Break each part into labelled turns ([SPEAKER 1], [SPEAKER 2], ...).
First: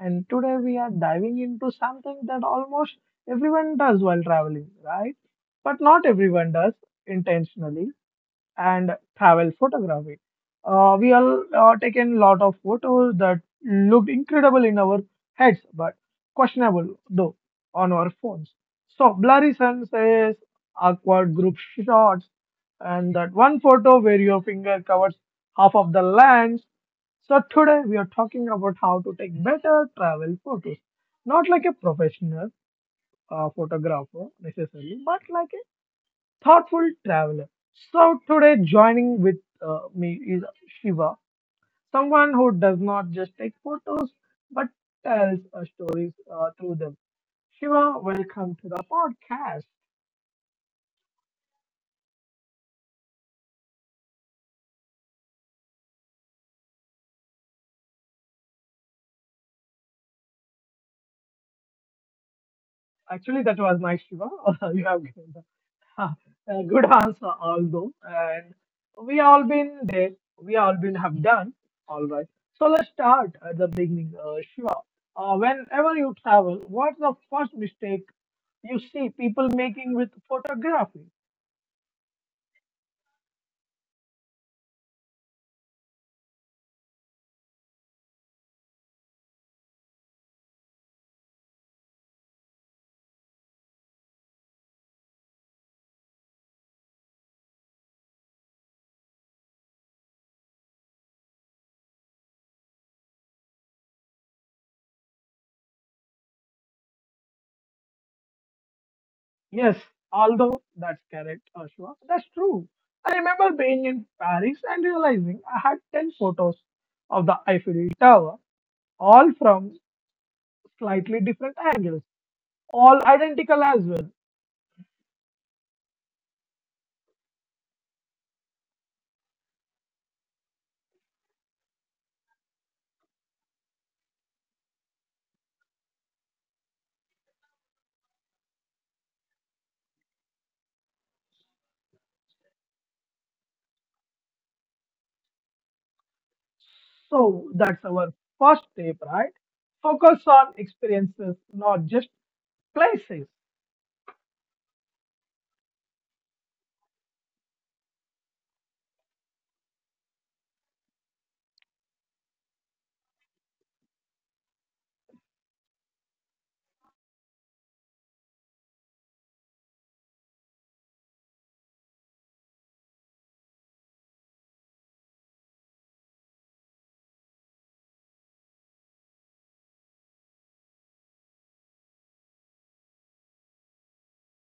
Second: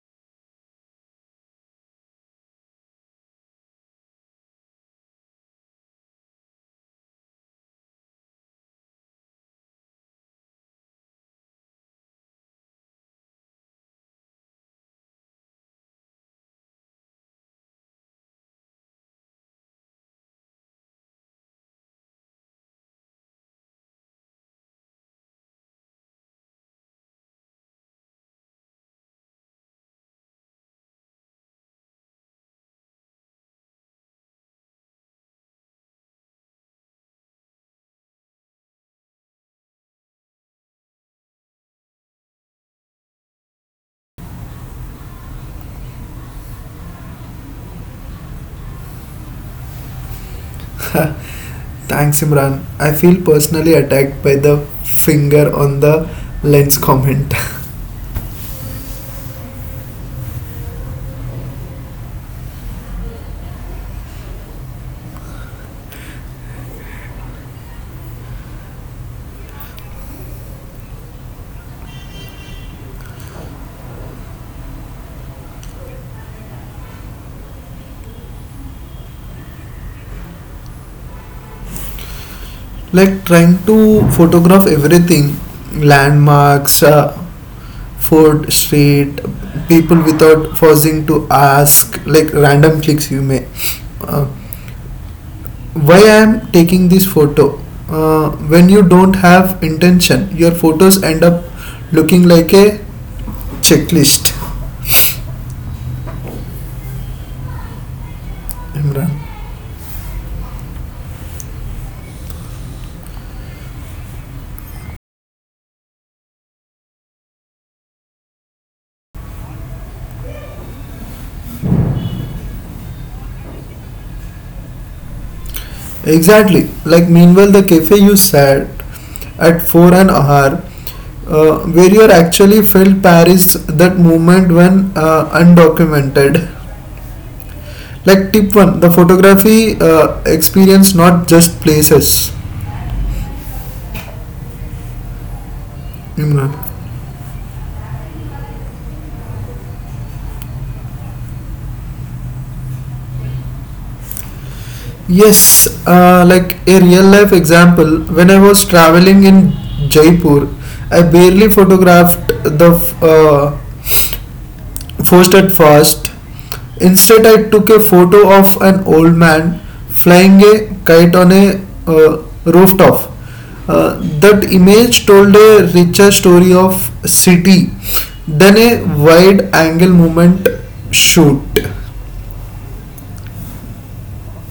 [SPEAKER 1] and today we are diving into something that almost everyone does while traveling, right? But not everyone does intentionally and travel photography. We all taken lot of photos that looked incredible in our heads, but questionable though on our phones. So blurry sunsets, awkward group shots, and that one photo where your finger covers half of the lens. So today we are talking about how to take better travel photos, not like a professional photographer necessarily, but like thoughtful traveler. So today, joining with me is Shiva, someone who does not just take photos but tells stories through them. Shiva, welcome to the podcast.
[SPEAKER 2] Thanks, Imran. I feel personally attacked by the finger on the lens comment.
[SPEAKER 1] Actually, that was nice, Shiva. you have given the- a good answer, although, and we all been there. We all been have done. All right. So let's start at the beginning, Shiva. Whenever you travel, what's the first mistake you see people making with photography.
[SPEAKER 2] like trying to photograph everything, landmarks, food, street, people without pausing to ask, like random clicks you may. Uh, why I am taking this photo? When you don't have intention, your photos end up looking like a checklist. Imran.
[SPEAKER 1] Yes, although that's correct, Ashwa, that's true. I remember being in Paris and realizing I had 10 photos of the Eiffel Tower, all from slightly different angles, all identical as well.
[SPEAKER 2] Exactly. Like meanwhile the cafe you said at 4 an hour, where you actually felt Paris that moment when undocumented. Like tip 1, the photography experience, not just places. Imran.
[SPEAKER 1] So that's our first tip, right? Focus on experiences, not just places.
[SPEAKER 2] Yes, like a real life example, when I was traveling in Jaipur, I barely photographed the uh, first. Instead, I took a photo of an old man flying a kite on a rooftop. That image told a richer story of city than a wide angle movement shoot.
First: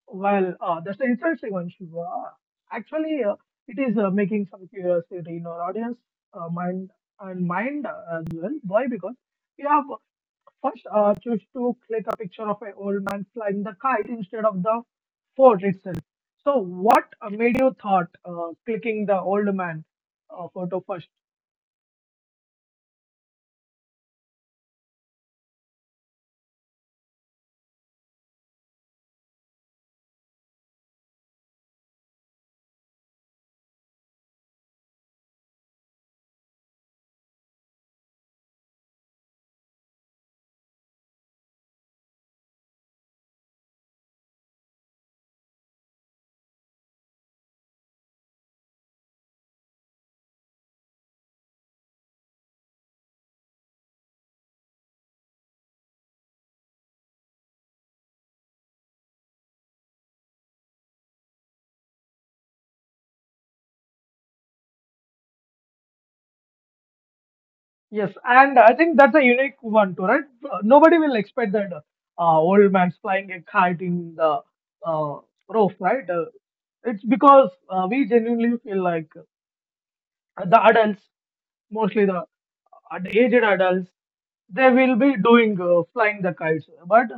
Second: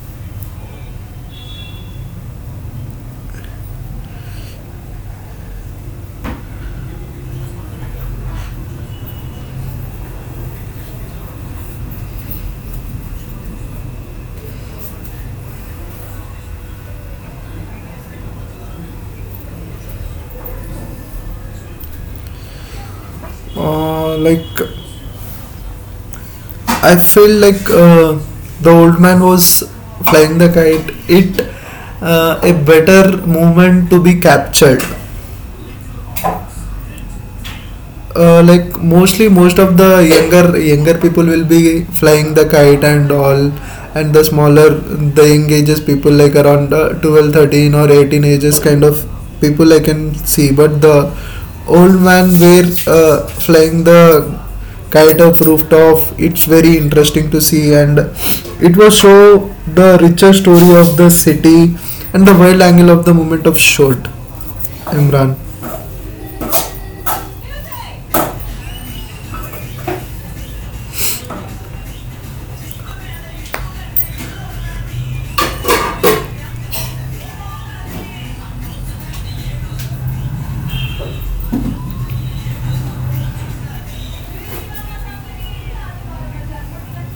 [SPEAKER 1] Well, that's an interesting one, Shiva. Actually, it is making some curiosity in our audience mind and mind as well. Why? Because we have first choose to click a picture of an old man flying the kite instead of the fort itself. So, what made you thought clicking the old man photo first?
[SPEAKER 2] Like I feel like the old man was flying the kite. It A better moment to be captured. Most of the younger people will be flying the kite and all, and the smaller, the young ages people like around 12, 13, or 18 ages kind of people I can see, but the old man were flying the kite of rooftop. It's very interesting to see, and it will show the richer story of the city and the wide angle of the movement of shot. Imran.
[SPEAKER 1] Yes, and I think that's a unique one too, right? Nobody will expect that old man's flying a kite in the uh, roof, right? It's because we genuinely feel like the adults, mostly the aged adults, they will be doing flying the kites. But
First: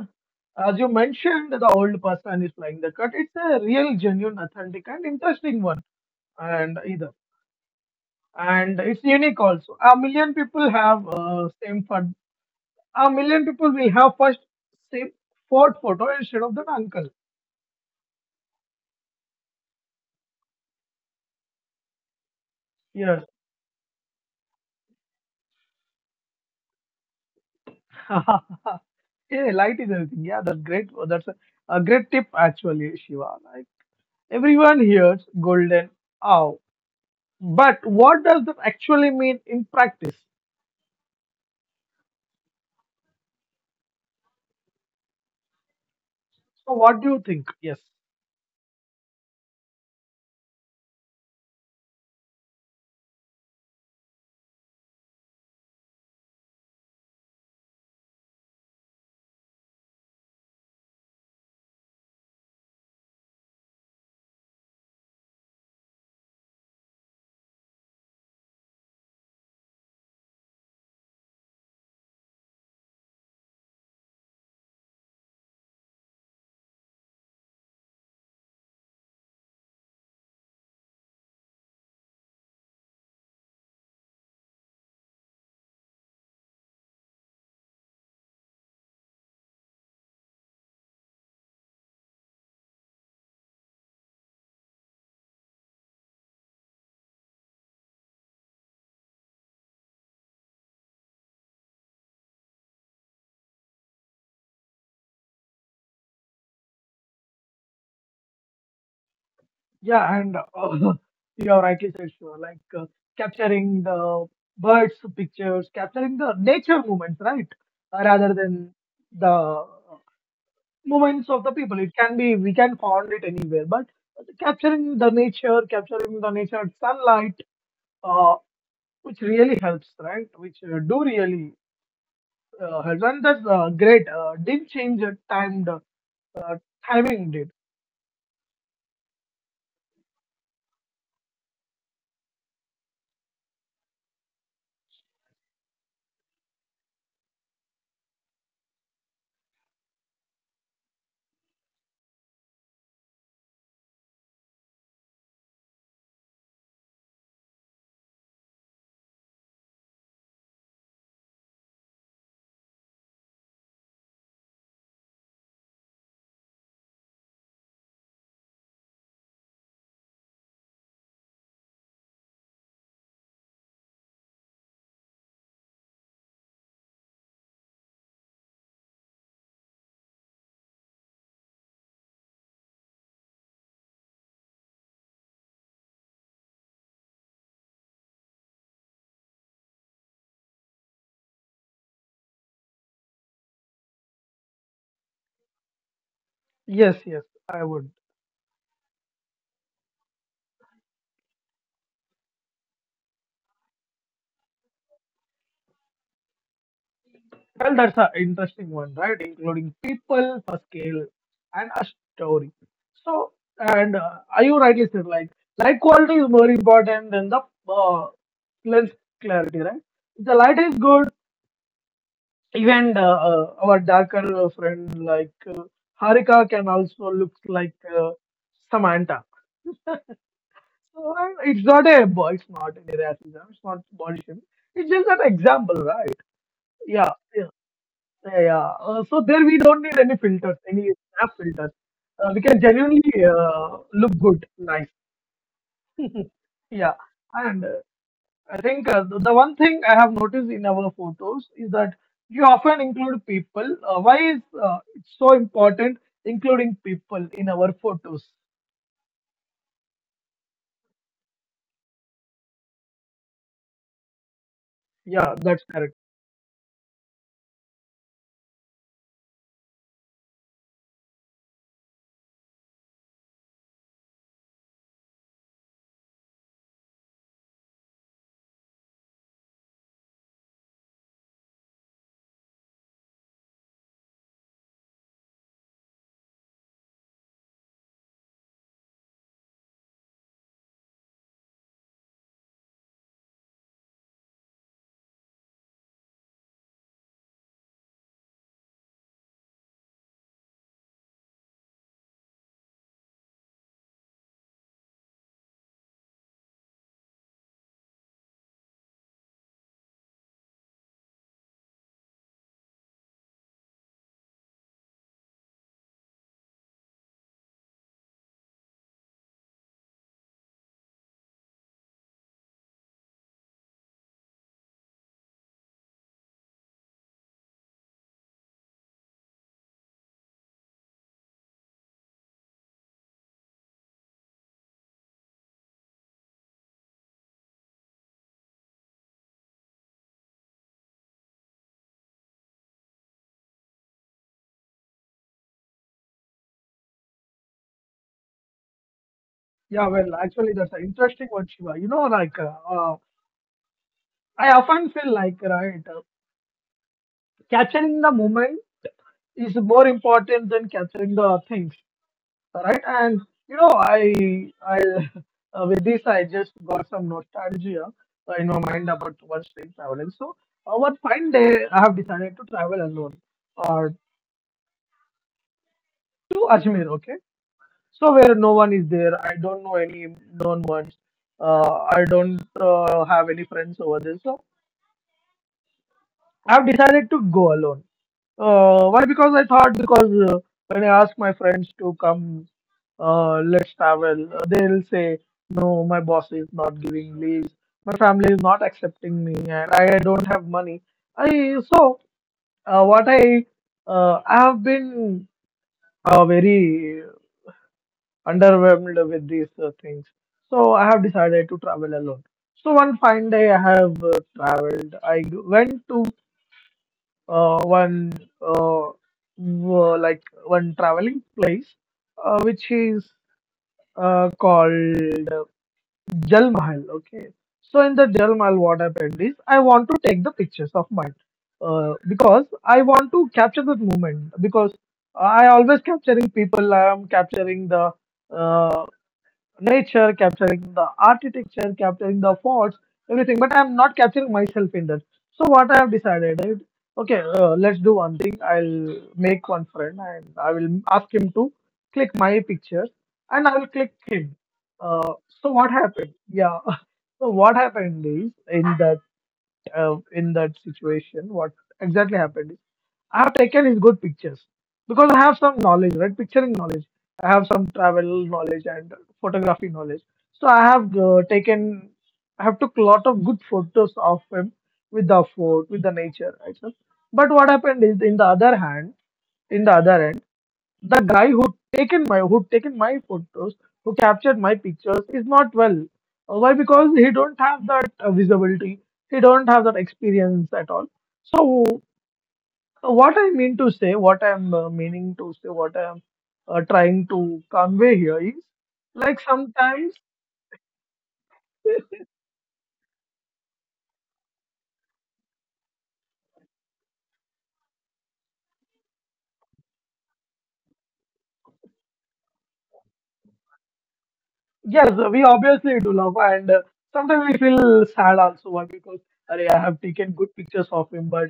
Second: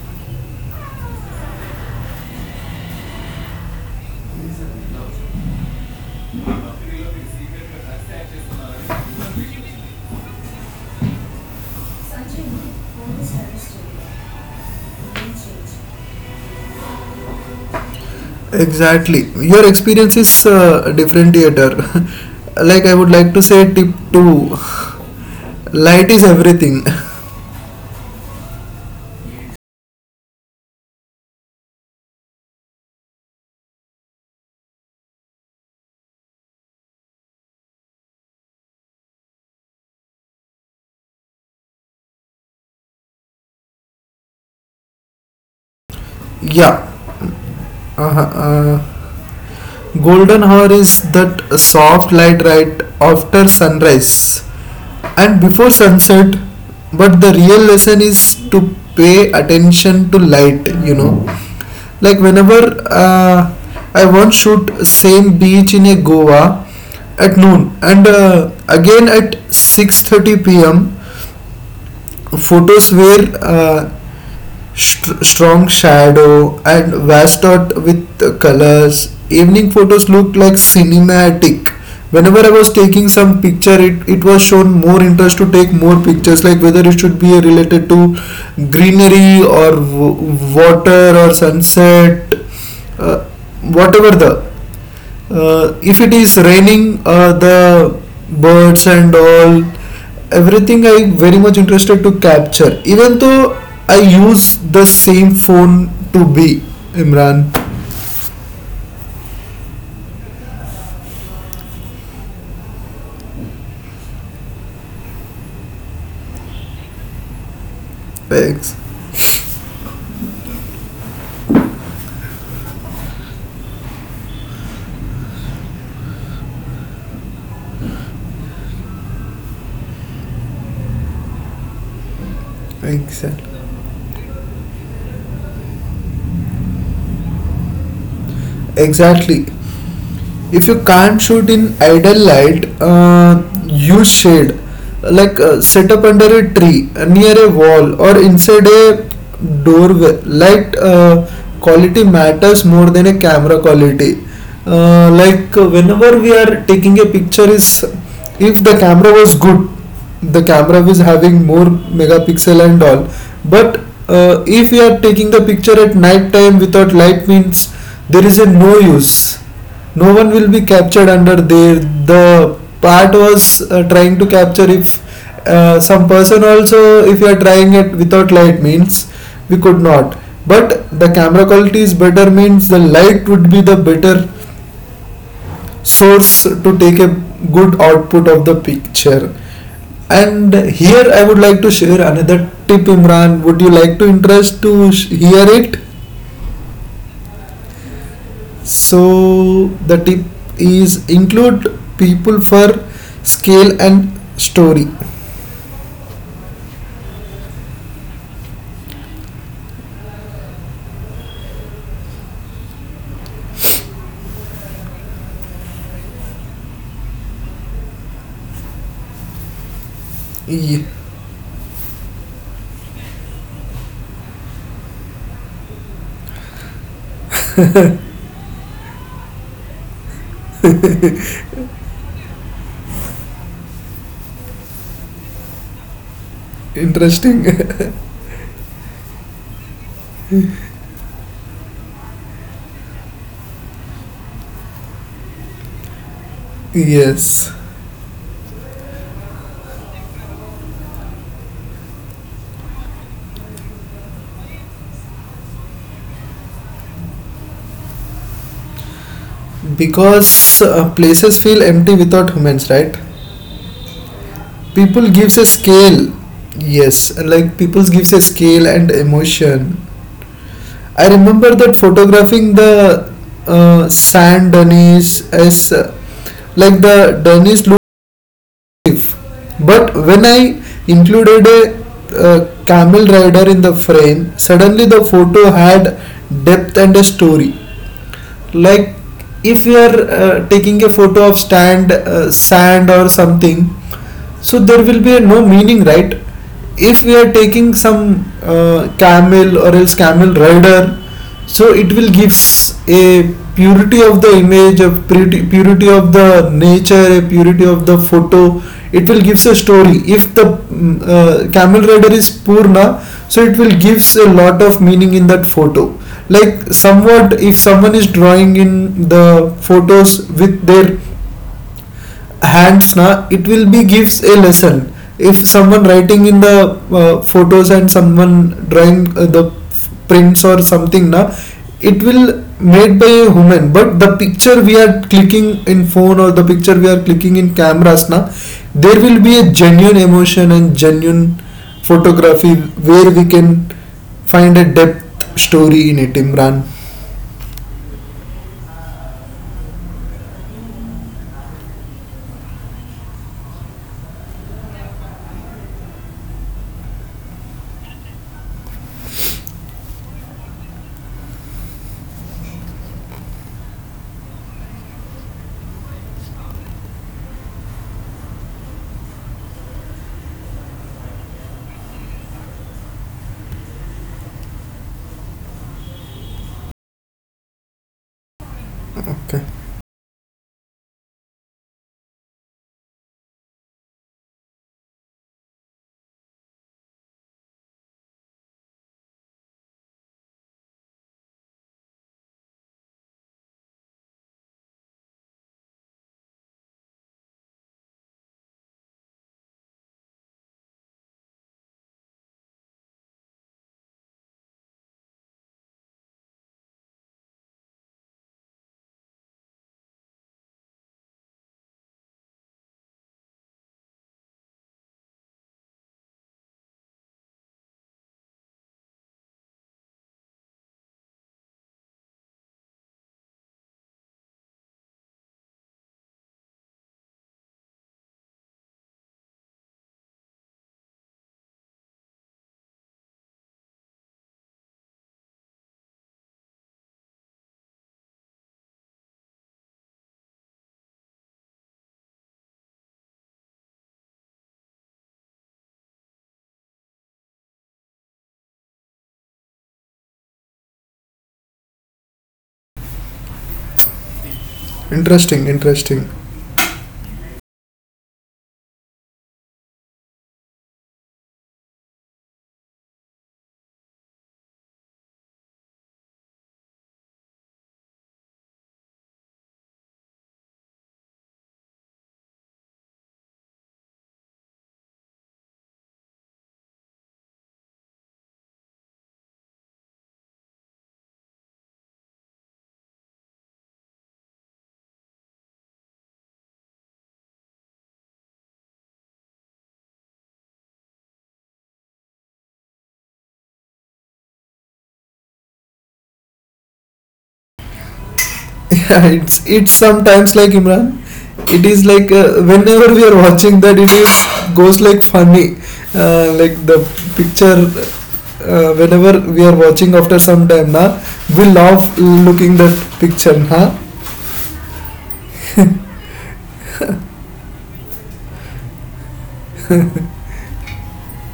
[SPEAKER 1] as you mentioned, the old person is flying the kite. It's a real, genuine, authentic, and interesting one, and either. And it's unique also. A million people have same fun A million people will have first same fourth photo instead of that uncle.
[SPEAKER 2] Exactly. Your experience is different. I would
[SPEAKER 1] Yes.
[SPEAKER 2] like to say tip 2. Light is everything.
[SPEAKER 1] yeah, light is everything. Yeah, that's great. That's a great tip actually, Shiva. Like everyone hears golden hour, but what does that actually mean in practice? So,
[SPEAKER 2] yeah.
[SPEAKER 1] what do you think? Yes.
[SPEAKER 2] Uh-huh. Uh, golden hour is that soft light right after sunrise and before sunset. But the real lesson is to pay attention to light, you know. Like whenever uh, I once shoot same beach in a Goa at noon and again at 6:30 pm. Photos were strong shadow and washed out with colors. Evening photos looked like cinematic. Whenever I was taking some picture, it was shown more interest to take more pictures, like whether it should be related to greenery or water or sunset, uh, whatever the if it is raining, the birds and all, everything I very much interested to capture. Even though I use the same phone to be. Imran.
[SPEAKER 1] Yeah, and you are rightly said, Shiva. Like capturing the birds' pictures, capturing the nature moments, right? Rather than
[SPEAKER 2] Ex-
[SPEAKER 1] the moments of the people. It can be we can find it anywhere, but capturing the nature sunlight, uh, which really helps, right? Which do really helps, and
[SPEAKER 2] exa-
[SPEAKER 1] that's great. Did change timed timing did.
[SPEAKER 2] exactly. If you can't shoot in ideal light, use shade, set up under a tree, near a wall or inside a doorway. Light quality matters more than a camera quality. Whenever we are taking a picture, is if the camera was good, the camera was having more megapixel and all, but if we are taking the picture at night time without light means, there is a no use, no one will be captured under there. The part was trying to capture, if some person also, if you are trying it without light means, we could not. But the camera quality is better means the light would be the better source to take a good output of the picture. And here I would like to share another tip, Imran. Would you like to interest to hear it?
[SPEAKER 1] Yes, yes, I would.
[SPEAKER 2] So the tip is include people for scale and story.
[SPEAKER 1] Well, that's an interesting one, right? Including people, a scale, and a story. So, and are you rightly said like light quality is more important than the uh, lens clarity, right? If the light is
[SPEAKER 2] Ye-
[SPEAKER 1] good, even our darker friend like Harika can also look like Samantha. So and it's not any racism, it's not body shaming. It's just an example, right? Yeah,
[SPEAKER 2] Interesting.
[SPEAKER 1] yeah. Yeah, yeah. So there we don't need any filters, any snap filters. We can genuinely look good, nice. Yeah,
[SPEAKER 2] yes,
[SPEAKER 1] and I think the one thing I have noticed in our photos is that you often include people. Why is it so important including people in our photos?
[SPEAKER 2] because places feel empty without humans, right? People
[SPEAKER 1] Yeah,
[SPEAKER 2] gives a
[SPEAKER 1] that's correct.
[SPEAKER 2] scale. Yes, like people gives a scale and emotion. I remember that photographing the sand dunnies as like the dunnies. But when I included a camel rider in the frame, suddenly the photo had depth and a story. Like if you are taking a photo of stand sand or something, so there will be no meaning, right? If we are taking some camel or else camel rider, so it will gives a purity of the image, a purity of the nature, a purity of the photo. It will gives a story, if the camel rider is purna, so it will gives a lot of meaning in that photo. Like somewhat, if someone is drawing in the photos with their hands na, it will be gives a lesson. If someone writing in the photos, and someone drawing the prints or something na, it will made by a human. But the picture we are clicking in phone, or the picture we are clicking in cameras na, there will be a genuine emotion and genuine photography where we can find a depth story in it. Imran.
[SPEAKER 1] Yeah, well, actually, that's an interesting one, Shiva. You know, like I often feel like right, capturing the moment is more important than capturing the things Alright, And you know, I with this I just got some nostalgia in my mind about one stream traveling. So one fine day I have decided to travel alone uh, to Ajmer. Okay, so where no one is there, I
[SPEAKER 2] Okay,
[SPEAKER 1] don't know any known ones. I don't have any friends over there, so I have decided to go alone. Why? Because I thought because when I ask my friends to come, let's travel, they'll say no. My boss is not giving leaves. My family is not accepting me, and I don't have money. I so what I have been very underwhelmed with these things. So I have decided to travel alone. So one fine day I have traveled. I went to uh, one uh, like one traveling place which is called Jal Mahal. Okay, so in the Jal Mahal, what happened is I want to take the pictures of mine because I want to capture that moment because I always capturing people. I am capturing the uh, nature, capturing the architecture, capturing the forts, everything. But I'm not capturing myself in that. So what I have decided, is, okay, let's do one thing. I'll make one friend and I will ask him to click my pictures and I will click him. Uh,
[SPEAKER 2] interesting,
[SPEAKER 1] so what
[SPEAKER 2] interesting.
[SPEAKER 1] happened? Yeah. So what happened is in that situation, what exactly happened is I have taken his good pictures because I have some knowledge, right? Picturing knowledge. I have some travel knowledge and photography knowledge. So I have took lot of good photos of him with the fort, with the nature, right? sir? But what happened is, in the other end. The guy who taken my photos, who captured my pictures, is not well. Why? Because he don't have that visibility. He don't have that experience at all. So what I mean to say, what I'm meaning to say, what I'm trying to convey here is
[SPEAKER 2] Yeah,
[SPEAKER 1] like
[SPEAKER 2] it's
[SPEAKER 1] sometimes
[SPEAKER 2] sometimes like, Imran, it is like whenever we are watching that, it is goes like funny, the picture. Whenever we are watching after some time, na, we love looking that picture, na.
[SPEAKER 1] Yes, we obviously do love, and sometimes we feel sad also why? Because arey, I have taken good pictures of him, but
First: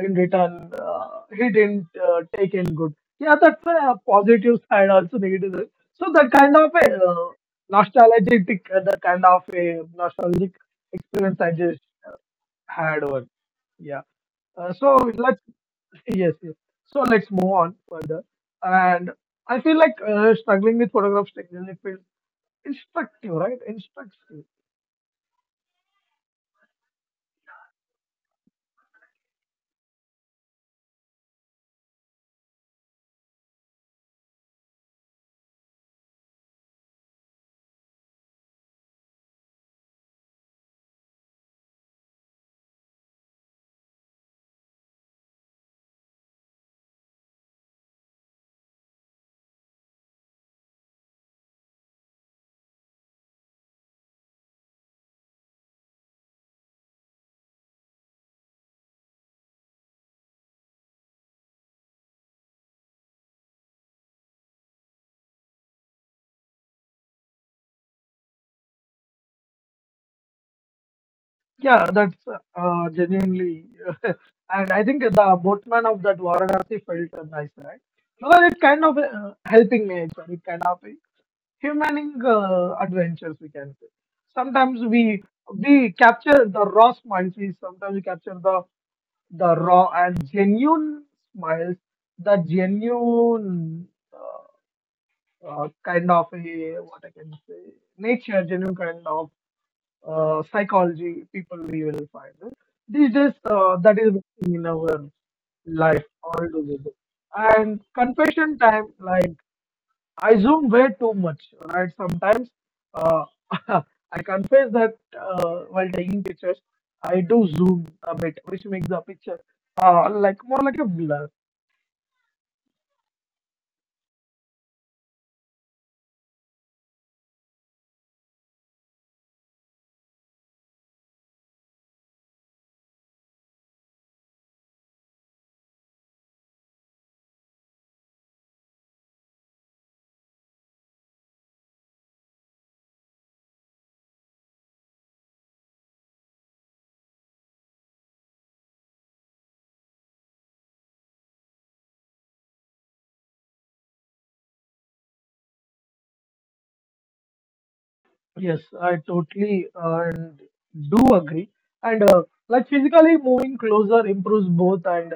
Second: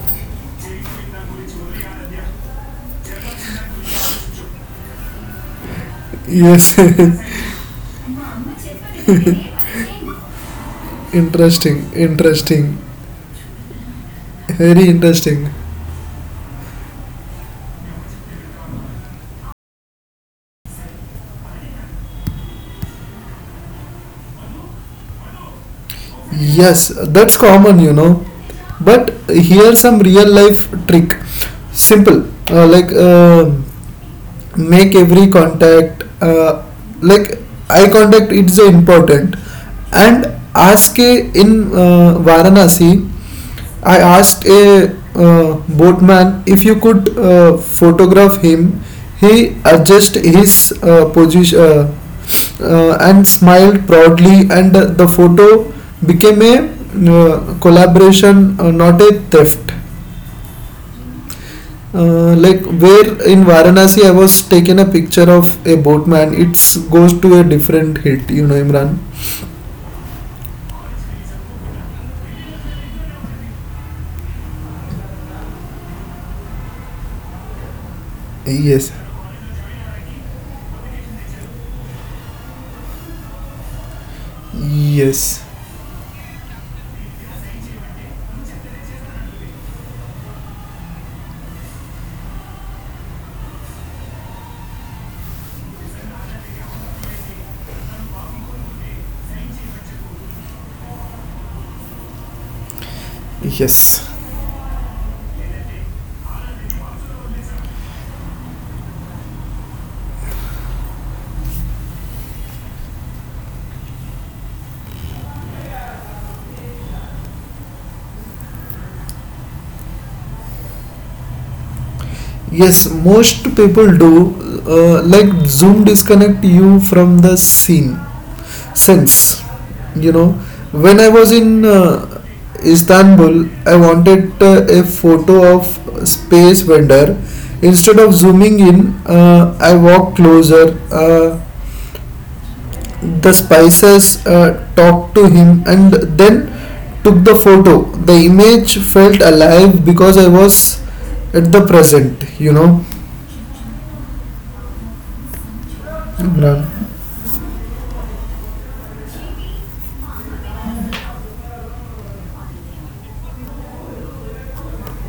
[SPEAKER 1] in return, he didn't take in good. Yeah, that's a positive side, also negative. Side. So that kind of
[SPEAKER 2] Yes,
[SPEAKER 1] a nostalgic experience I just
[SPEAKER 2] interesting, interesting,
[SPEAKER 1] had over. Yeah.
[SPEAKER 2] very
[SPEAKER 1] So let's
[SPEAKER 2] interesting.
[SPEAKER 1] yes, yes. So let's move on further. And I feel like struggling with photographs instructive, right? Instructive.
[SPEAKER 2] Yes, that's common, you know. But here some real life trick, simple, uh, like. Uh, make every contact like eye contact, it's important. And ask a, in Varanasi, I asked a boatman if you could photograph him. He adjusted his position and smiled proudly, and the photo became a collaboration, not a theft. Where in Varanasi, I was taking a picture of a boatman, it goes to a different hit, you know, Imran.
[SPEAKER 1] Yeah, that's genuinely, and I think the boatman of that Varanasi felt nice, right? Because it kind of
[SPEAKER 2] Yes,
[SPEAKER 1] helping nature, it kind of humaning adventures, we can say. Sometimes we
[SPEAKER 2] yes,
[SPEAKER 1] we capture the raw smiles. We sometimes we capture the raw and genuine smiles, the genuine uh, kind of a, what I can say, nature, genuine kind of psychology people we will find. It. These days, that is
[SPEAKER 2] yes.
[SPEAKER 1] missing in our life altogether. And confession time, like I zoom way too much, right? Sometimes uh, I confess that while taking pictures, I do zoom a bit, which makes the picture more like a blur.
[SPEAKER 2] Yes, most people do. Zoom disconnect you from the scene sense. You know, when I was in Istanbul, I wanted a photo of space vendor. Instead of zooming in, I walked closer. The spices talked to him and then took the photo. The image felt alive because I was at the present, you know. Imran.
[SPEAKER 1] Yes, I totally and do agree. And like physically moving closer improves both and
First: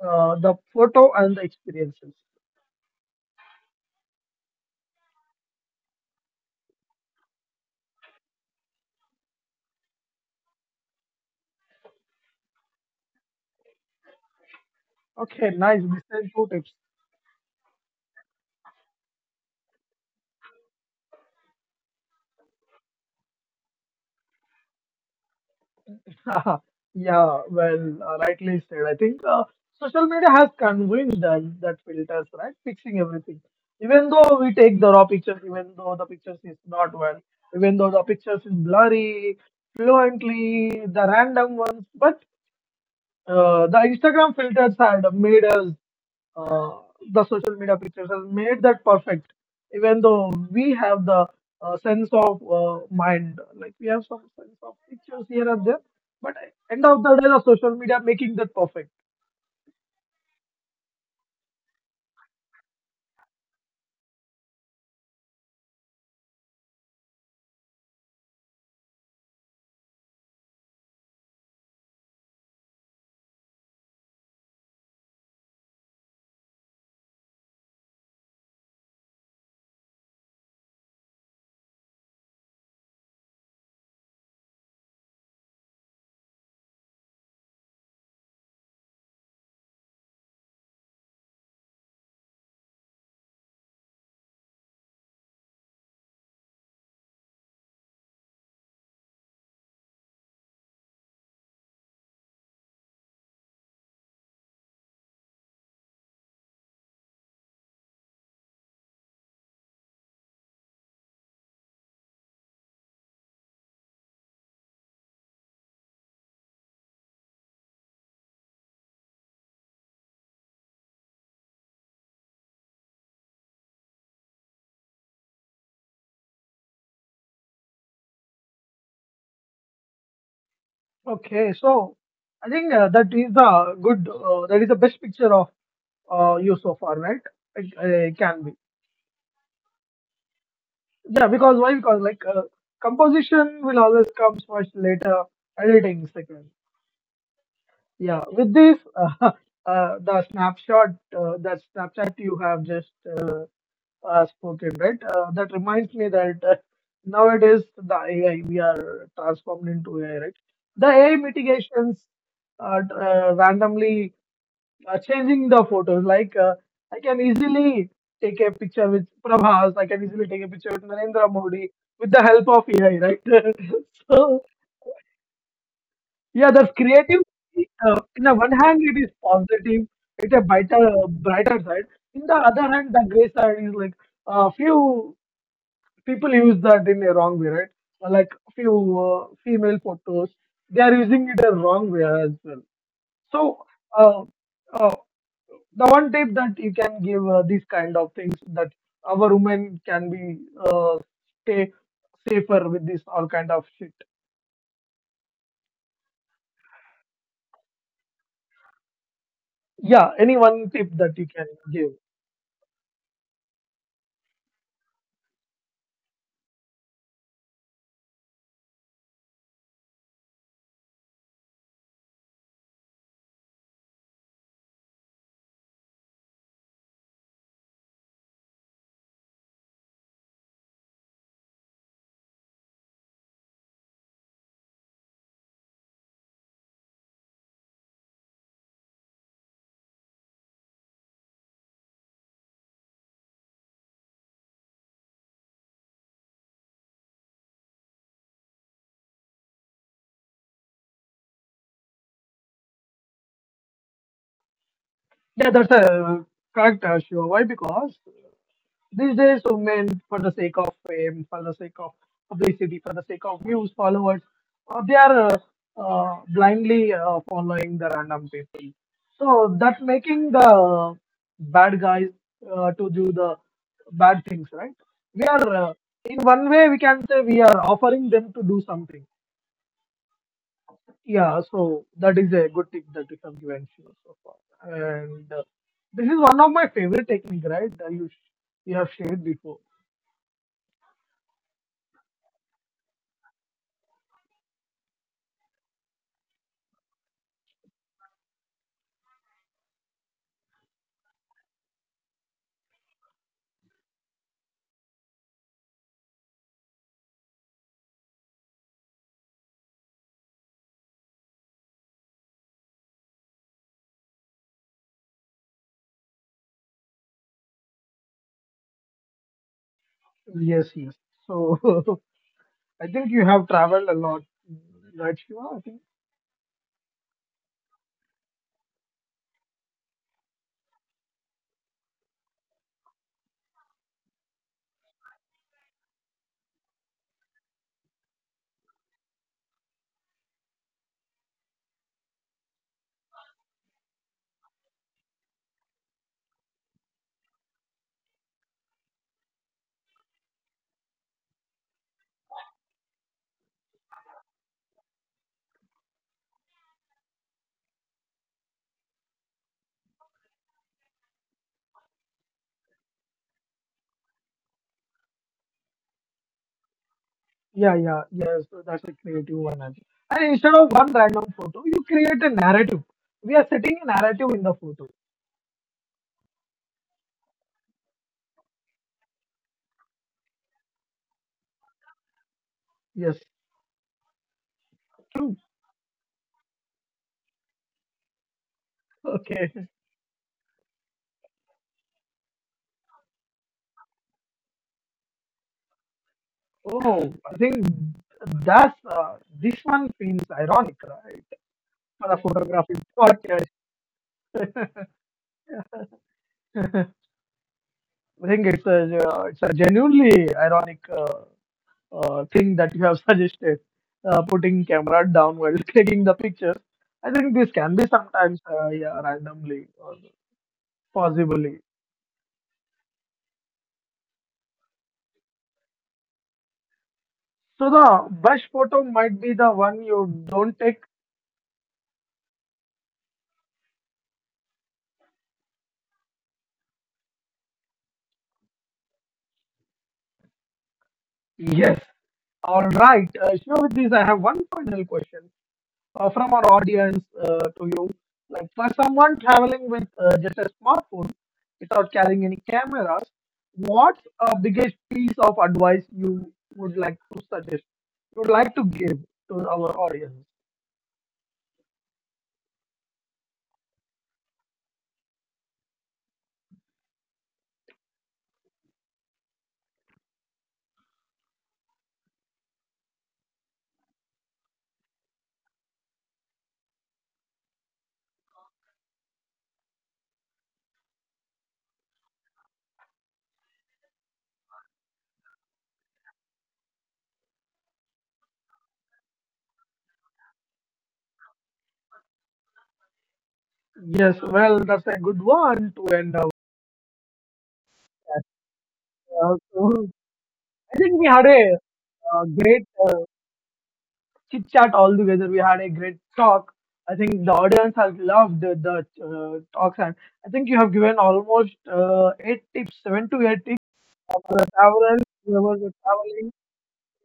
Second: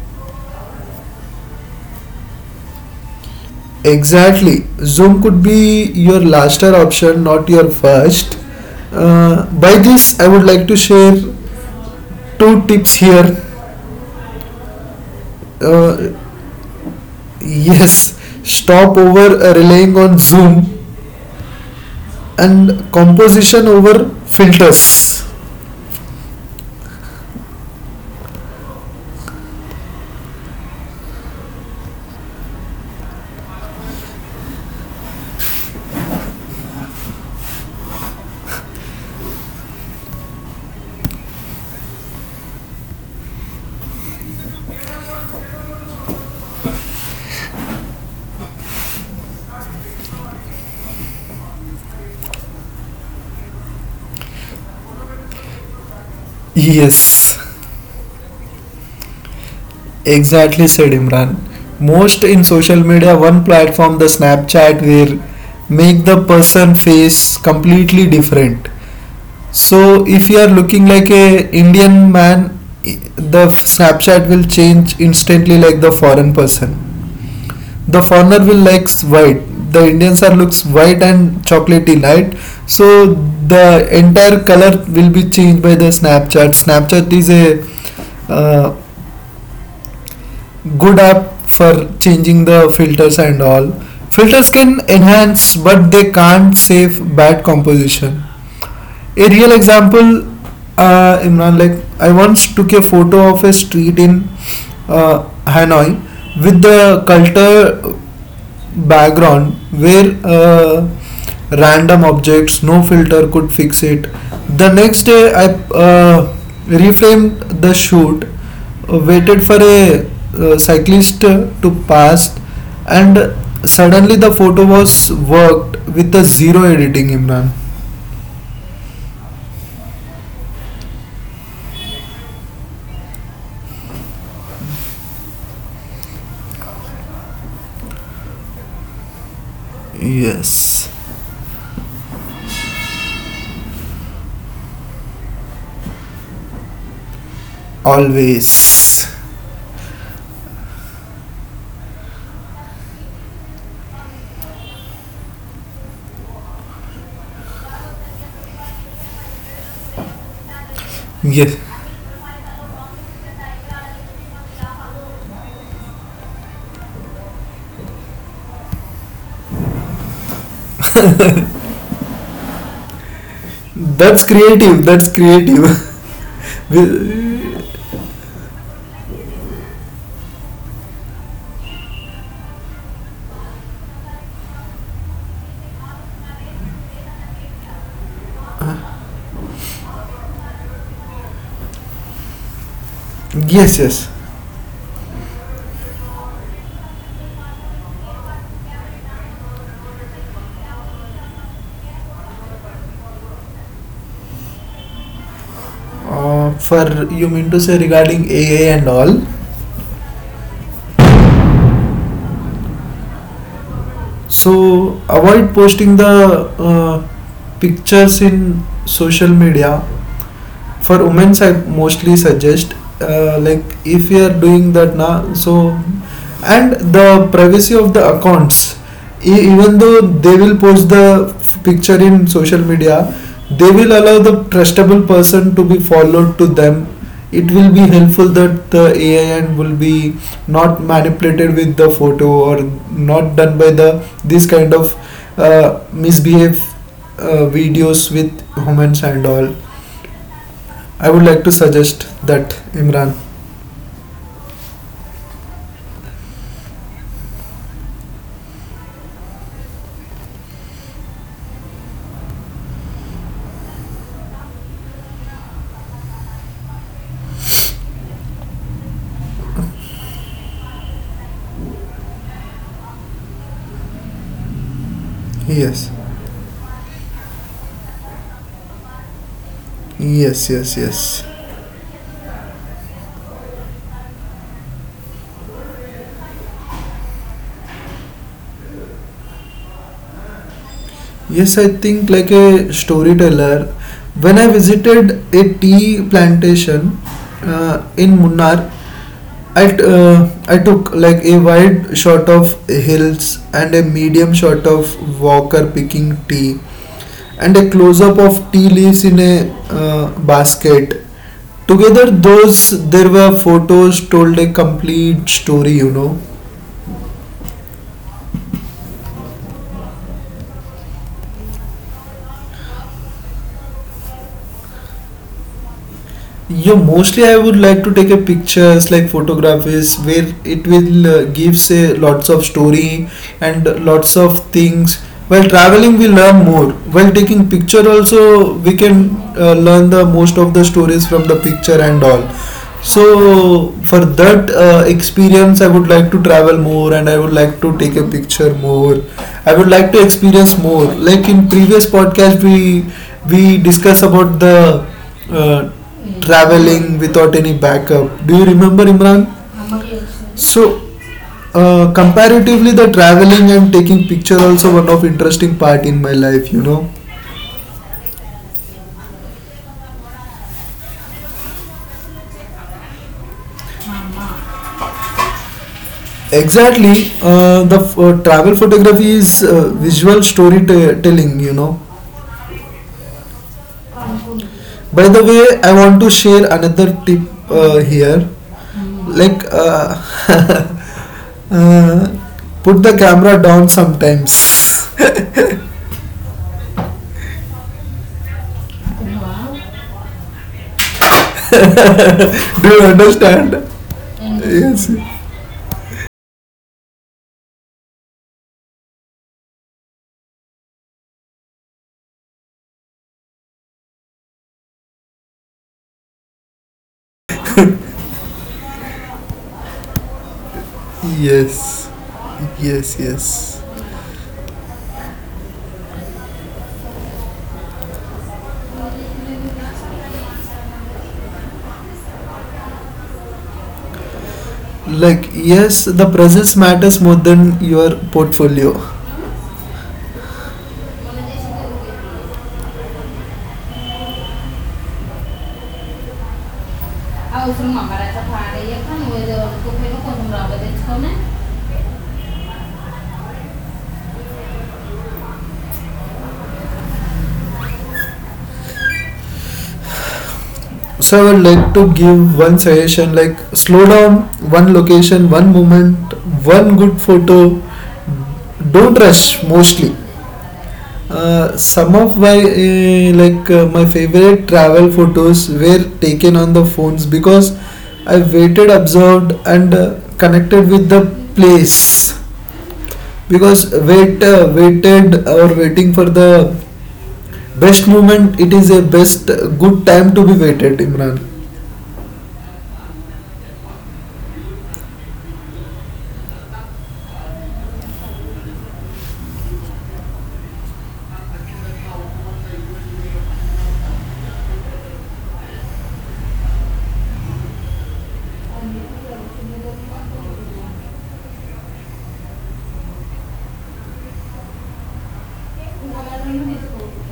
[SPEAKER 1] the photo and the experiences.
[SPEAKER 2] Exactly. Zoom could be your laster option, not your first. By this, I would like to share two tips here.
[SPEAKER 1] Okay, nice. These
[SPEAKER 2] Uh,
[SPEAKER 1] are two tips.
[SPEAKER 2] yes, Stop over relying on Zoom, and composition over filters.
[SPEAKER 1] Yeah, well, rightly said. I think social media has convinced us that filters, right, fixing everything. Even though we take the raw pictures, even though the pictures is not well, even though the pictures is blurry, fluently, the random ones, but the Instagram filters had made us uh, the social media pictures has made that perfect, even though we have the sense of mind, like we have some sense of pictures here and there. But end of the day,
[SPEAKER 2] Yes.
[SPEAKER 1] the social media making that perfect.
[SPEAKER 2] Exactly, said Imran. Most in social media, one platform, the Snapchat, will make the person face completely different. So, if you are looking like a Indian man, i- the Snapchat will change instantly like the foreign person. The foreigner will likes white. The Indians are looks white and chocolatey light. So the entire color will be changed by the Snapchat. Snapchat is a uh, good app for changing the filters and all. Filters can enhance, but they can't save bad composition. A real example, Imran, like I once took a photo of a street in Hanoi with the culture background where random objects, no filter could fix it. The next day, I uh, reframed the shoot, waited for a cyclist to pass, and suddenly the photo was worked with a zero editing. Imran.
[SPEAKER 1] Okay, so I think that is the best picture of you so far, right? It, can be.
[SPEAKER 2] Yes.
[SPEAKER 1] Yeah, because why? Because like composition will always comes much later, editing second. Yeah, with this,
[SPEAKER 2] Always.
[SPEAKER 1] uh, the snapshot, that snapshot you have just spoken, right? That reminds me that nowadays the AI, we are transformed into AI, right? The AI
[SPEAKER 2] Yes,
[SPEAKER 1] mitigations are randomly changing the photos. Like, I can easily take a picture with Prabhas, I can easily take a picture with Narendra Modi with the help of AI, right?
[SPEAKER 2] that's
[SPEAKER 1] so.
[SPEAKER 2] creative, that's creative.
[SPEAKER 1] Yeah, that's creative.
[SPEAKER 2] With-
[SPEAKER 1] In the one hand, it is positive. It's a brighter side. In the other hand, the gray side is like few people use that in a wrong way, right? Like few female photos, they are using it a wrong way as well. So,
[SPEAKER 2] yes, yes.
[SPEAKER 1] uh, uh, the one tip that you can give these kind of things that our women can be uh, stay safer with this all kind of shit.
[SPEAKER 2] For, you mean to say regarding aa and all?
[SPEAKER 1] Yeah, any one tip that you can give?
[SPEAKER 2] So avoid posting the uh, pictures in social media. For women's, I mostly suggest, uh, like if you are doing that now, so, and the privacy of the accounts, even though they will post the picture in social media, they will allow the trustable person to be followed to them. It will be helpful, that the AI and will be not manipulated with the photo, or not done by the this kind of uh, misbehave videos with humans and all. I would like to suggest that, Imran.
[SPEAKER 1] Yeah, that's a correct, Shiva. Why? Because these days, so men, for the sake of fame, for the sake of publicity, for the sake of views, followers, they are blindly following the random people. So that making the bad guys to do the bad things, right? We are,
[SPEAKER 2] Yes.
[SPEAKER 1] in one way, we can say we are offering them to do something.
[SPEAKER 2] Yes, yes, yes.
[SPEAKER 1] Yeah, so that is a good tip that you have given Shiva so far. And this is one of my favorite technique, right? You have shared before.
[SPEAKER 2] Yes, I think like a storyteller. When I visited a tea plantation in Munnar, I took like a wide shot of hills and a medium shot of walker picking tea and a close up of tea leaves in a basket. Together, those there were photos told a complete story, you know.
[SPEAKER 1] Yes, yes. So I think you have traveled a lot, right, Shiva? I think.
[SPEAKER 2] Yeah, mostly I would like to take a pictures like photographs where it will give say lots of story and lots of things. While traveling we learn more, while taking picture also we can learn the most of the stories from the picture and all. So for that experience, I would like to travel more, and I would like to take a picture more. I would like to experience more. Like in previous podcast we discuss about the uh, traveling without any backup. Do you remember, Imran? So comparatively, the traveling and taking picture also one of interesting part in my life. You know.
[SPEAKER 1] Yeah, yeah, yes. So that's a creative one. I think. And instead of one random photo, you create a narrative. We are setting a narrative in the photo.
[SPEAKER 2] Exactly, travel photography is visual storytelling. You know.
[SPEAKER 1] Yes,
[SPEAKER 2] By the
[SPEAKER 1] true.
[SPEAKER 2] way, I want to share another tip here. Like
[SPEAKER 1] Okay.
[SPEAKER 2] uh, put the camera down sometimes.
[SPEAKER 1] Oh, I think that's this one feels ironic, right? for a
[SPEAKER 2] Do
[SPEAKER 1] photography
[SPEAKER 2] you
[SPEAKER 1] podcast.
[SPEAKER 2] understand? Yes.
[SPEAKER 1] I think it's a genuinely ironic thing that you have suggested, putting camera down while taking the pictures. I think this can be sometimes yeah randomly or possibly.
[SPEAKER 2] Yes. Yes. Yes.
[SPEAKER 1] So the best photo might be the one you don't take.
[SPEAKER 2] Yes, the presence matters more than your portfolio.
[SPEAKER 1] Yes. All right. Sure. With this, I have one final question. From our audience to you. Like for someone traveling with just a smartphone without carrying any cameras, what's a biggest piece of advice you would like to suggest? You'd like to give to our audience?
[SPEAKER 2] So I would like to give one suggestion, like slow down, one location, one moment, one good photo, don't rush mostly. Some of my, my favorite travel photos were taken on the phones because I waited, observed, and connected with the place. Because wait waited or waiting for the best moment, it is a best good time to be waited, Imran.
[SPEAKER 1] Yes, well, that's a good one to end up. So I think we had a great chit chat all together. We had a great talk. I think the audience has loved the talks, and I think you have given almost eight tips, seven to eight For the towel, whoever the toweling,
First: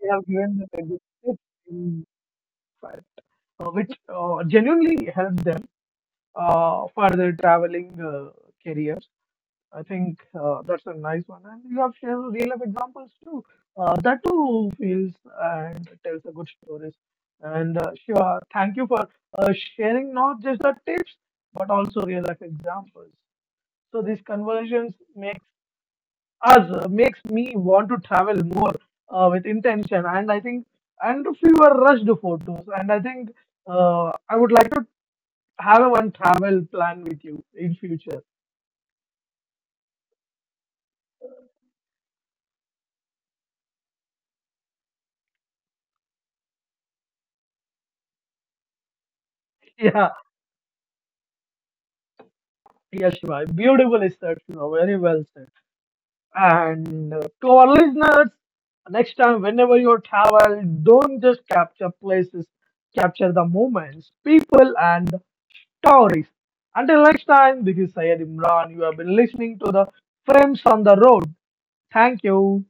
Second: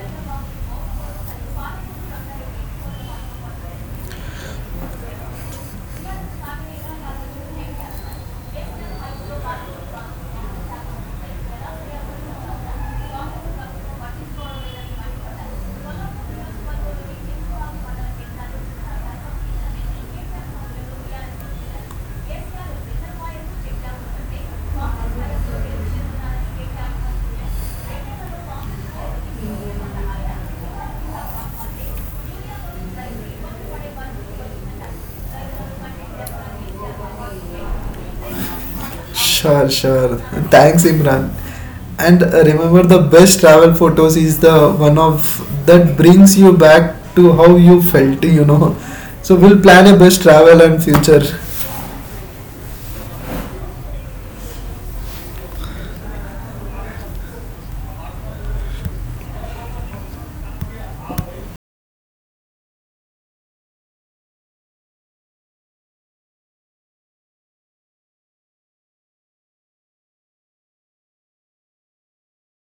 [SPEAKER 1] they have given the good tips in fact, which genuinely helps them for their traveling careers. I think that's a nice one. And you have shared real life examples too. That too feels and tells a good stories. And sure, thank you for sharing not just the tips, but also real life examples. So these conversations make us makes me want to travel more with intention and I think and fewer rushed photos and I think I would like to have a one travel plan with you in future
[SPEAKER 2] Sure, sure. Thanks, Imran. And remember, the best travel photos is the one of that brings you back to how you felt, you know. So, we'll plan a
[SPEAKER 1] yeah
[SPEAKER 2] best travel and future.
[SPEAKER 1] yeah Shiva, beautiful research, you know. Very well said. And to our listeners, next time whenever you travel, don't just capture places, capture the moments, people, and stories. Until next time, this is Sayed Imran. You have been listening to the Frames on the Road. Thank you.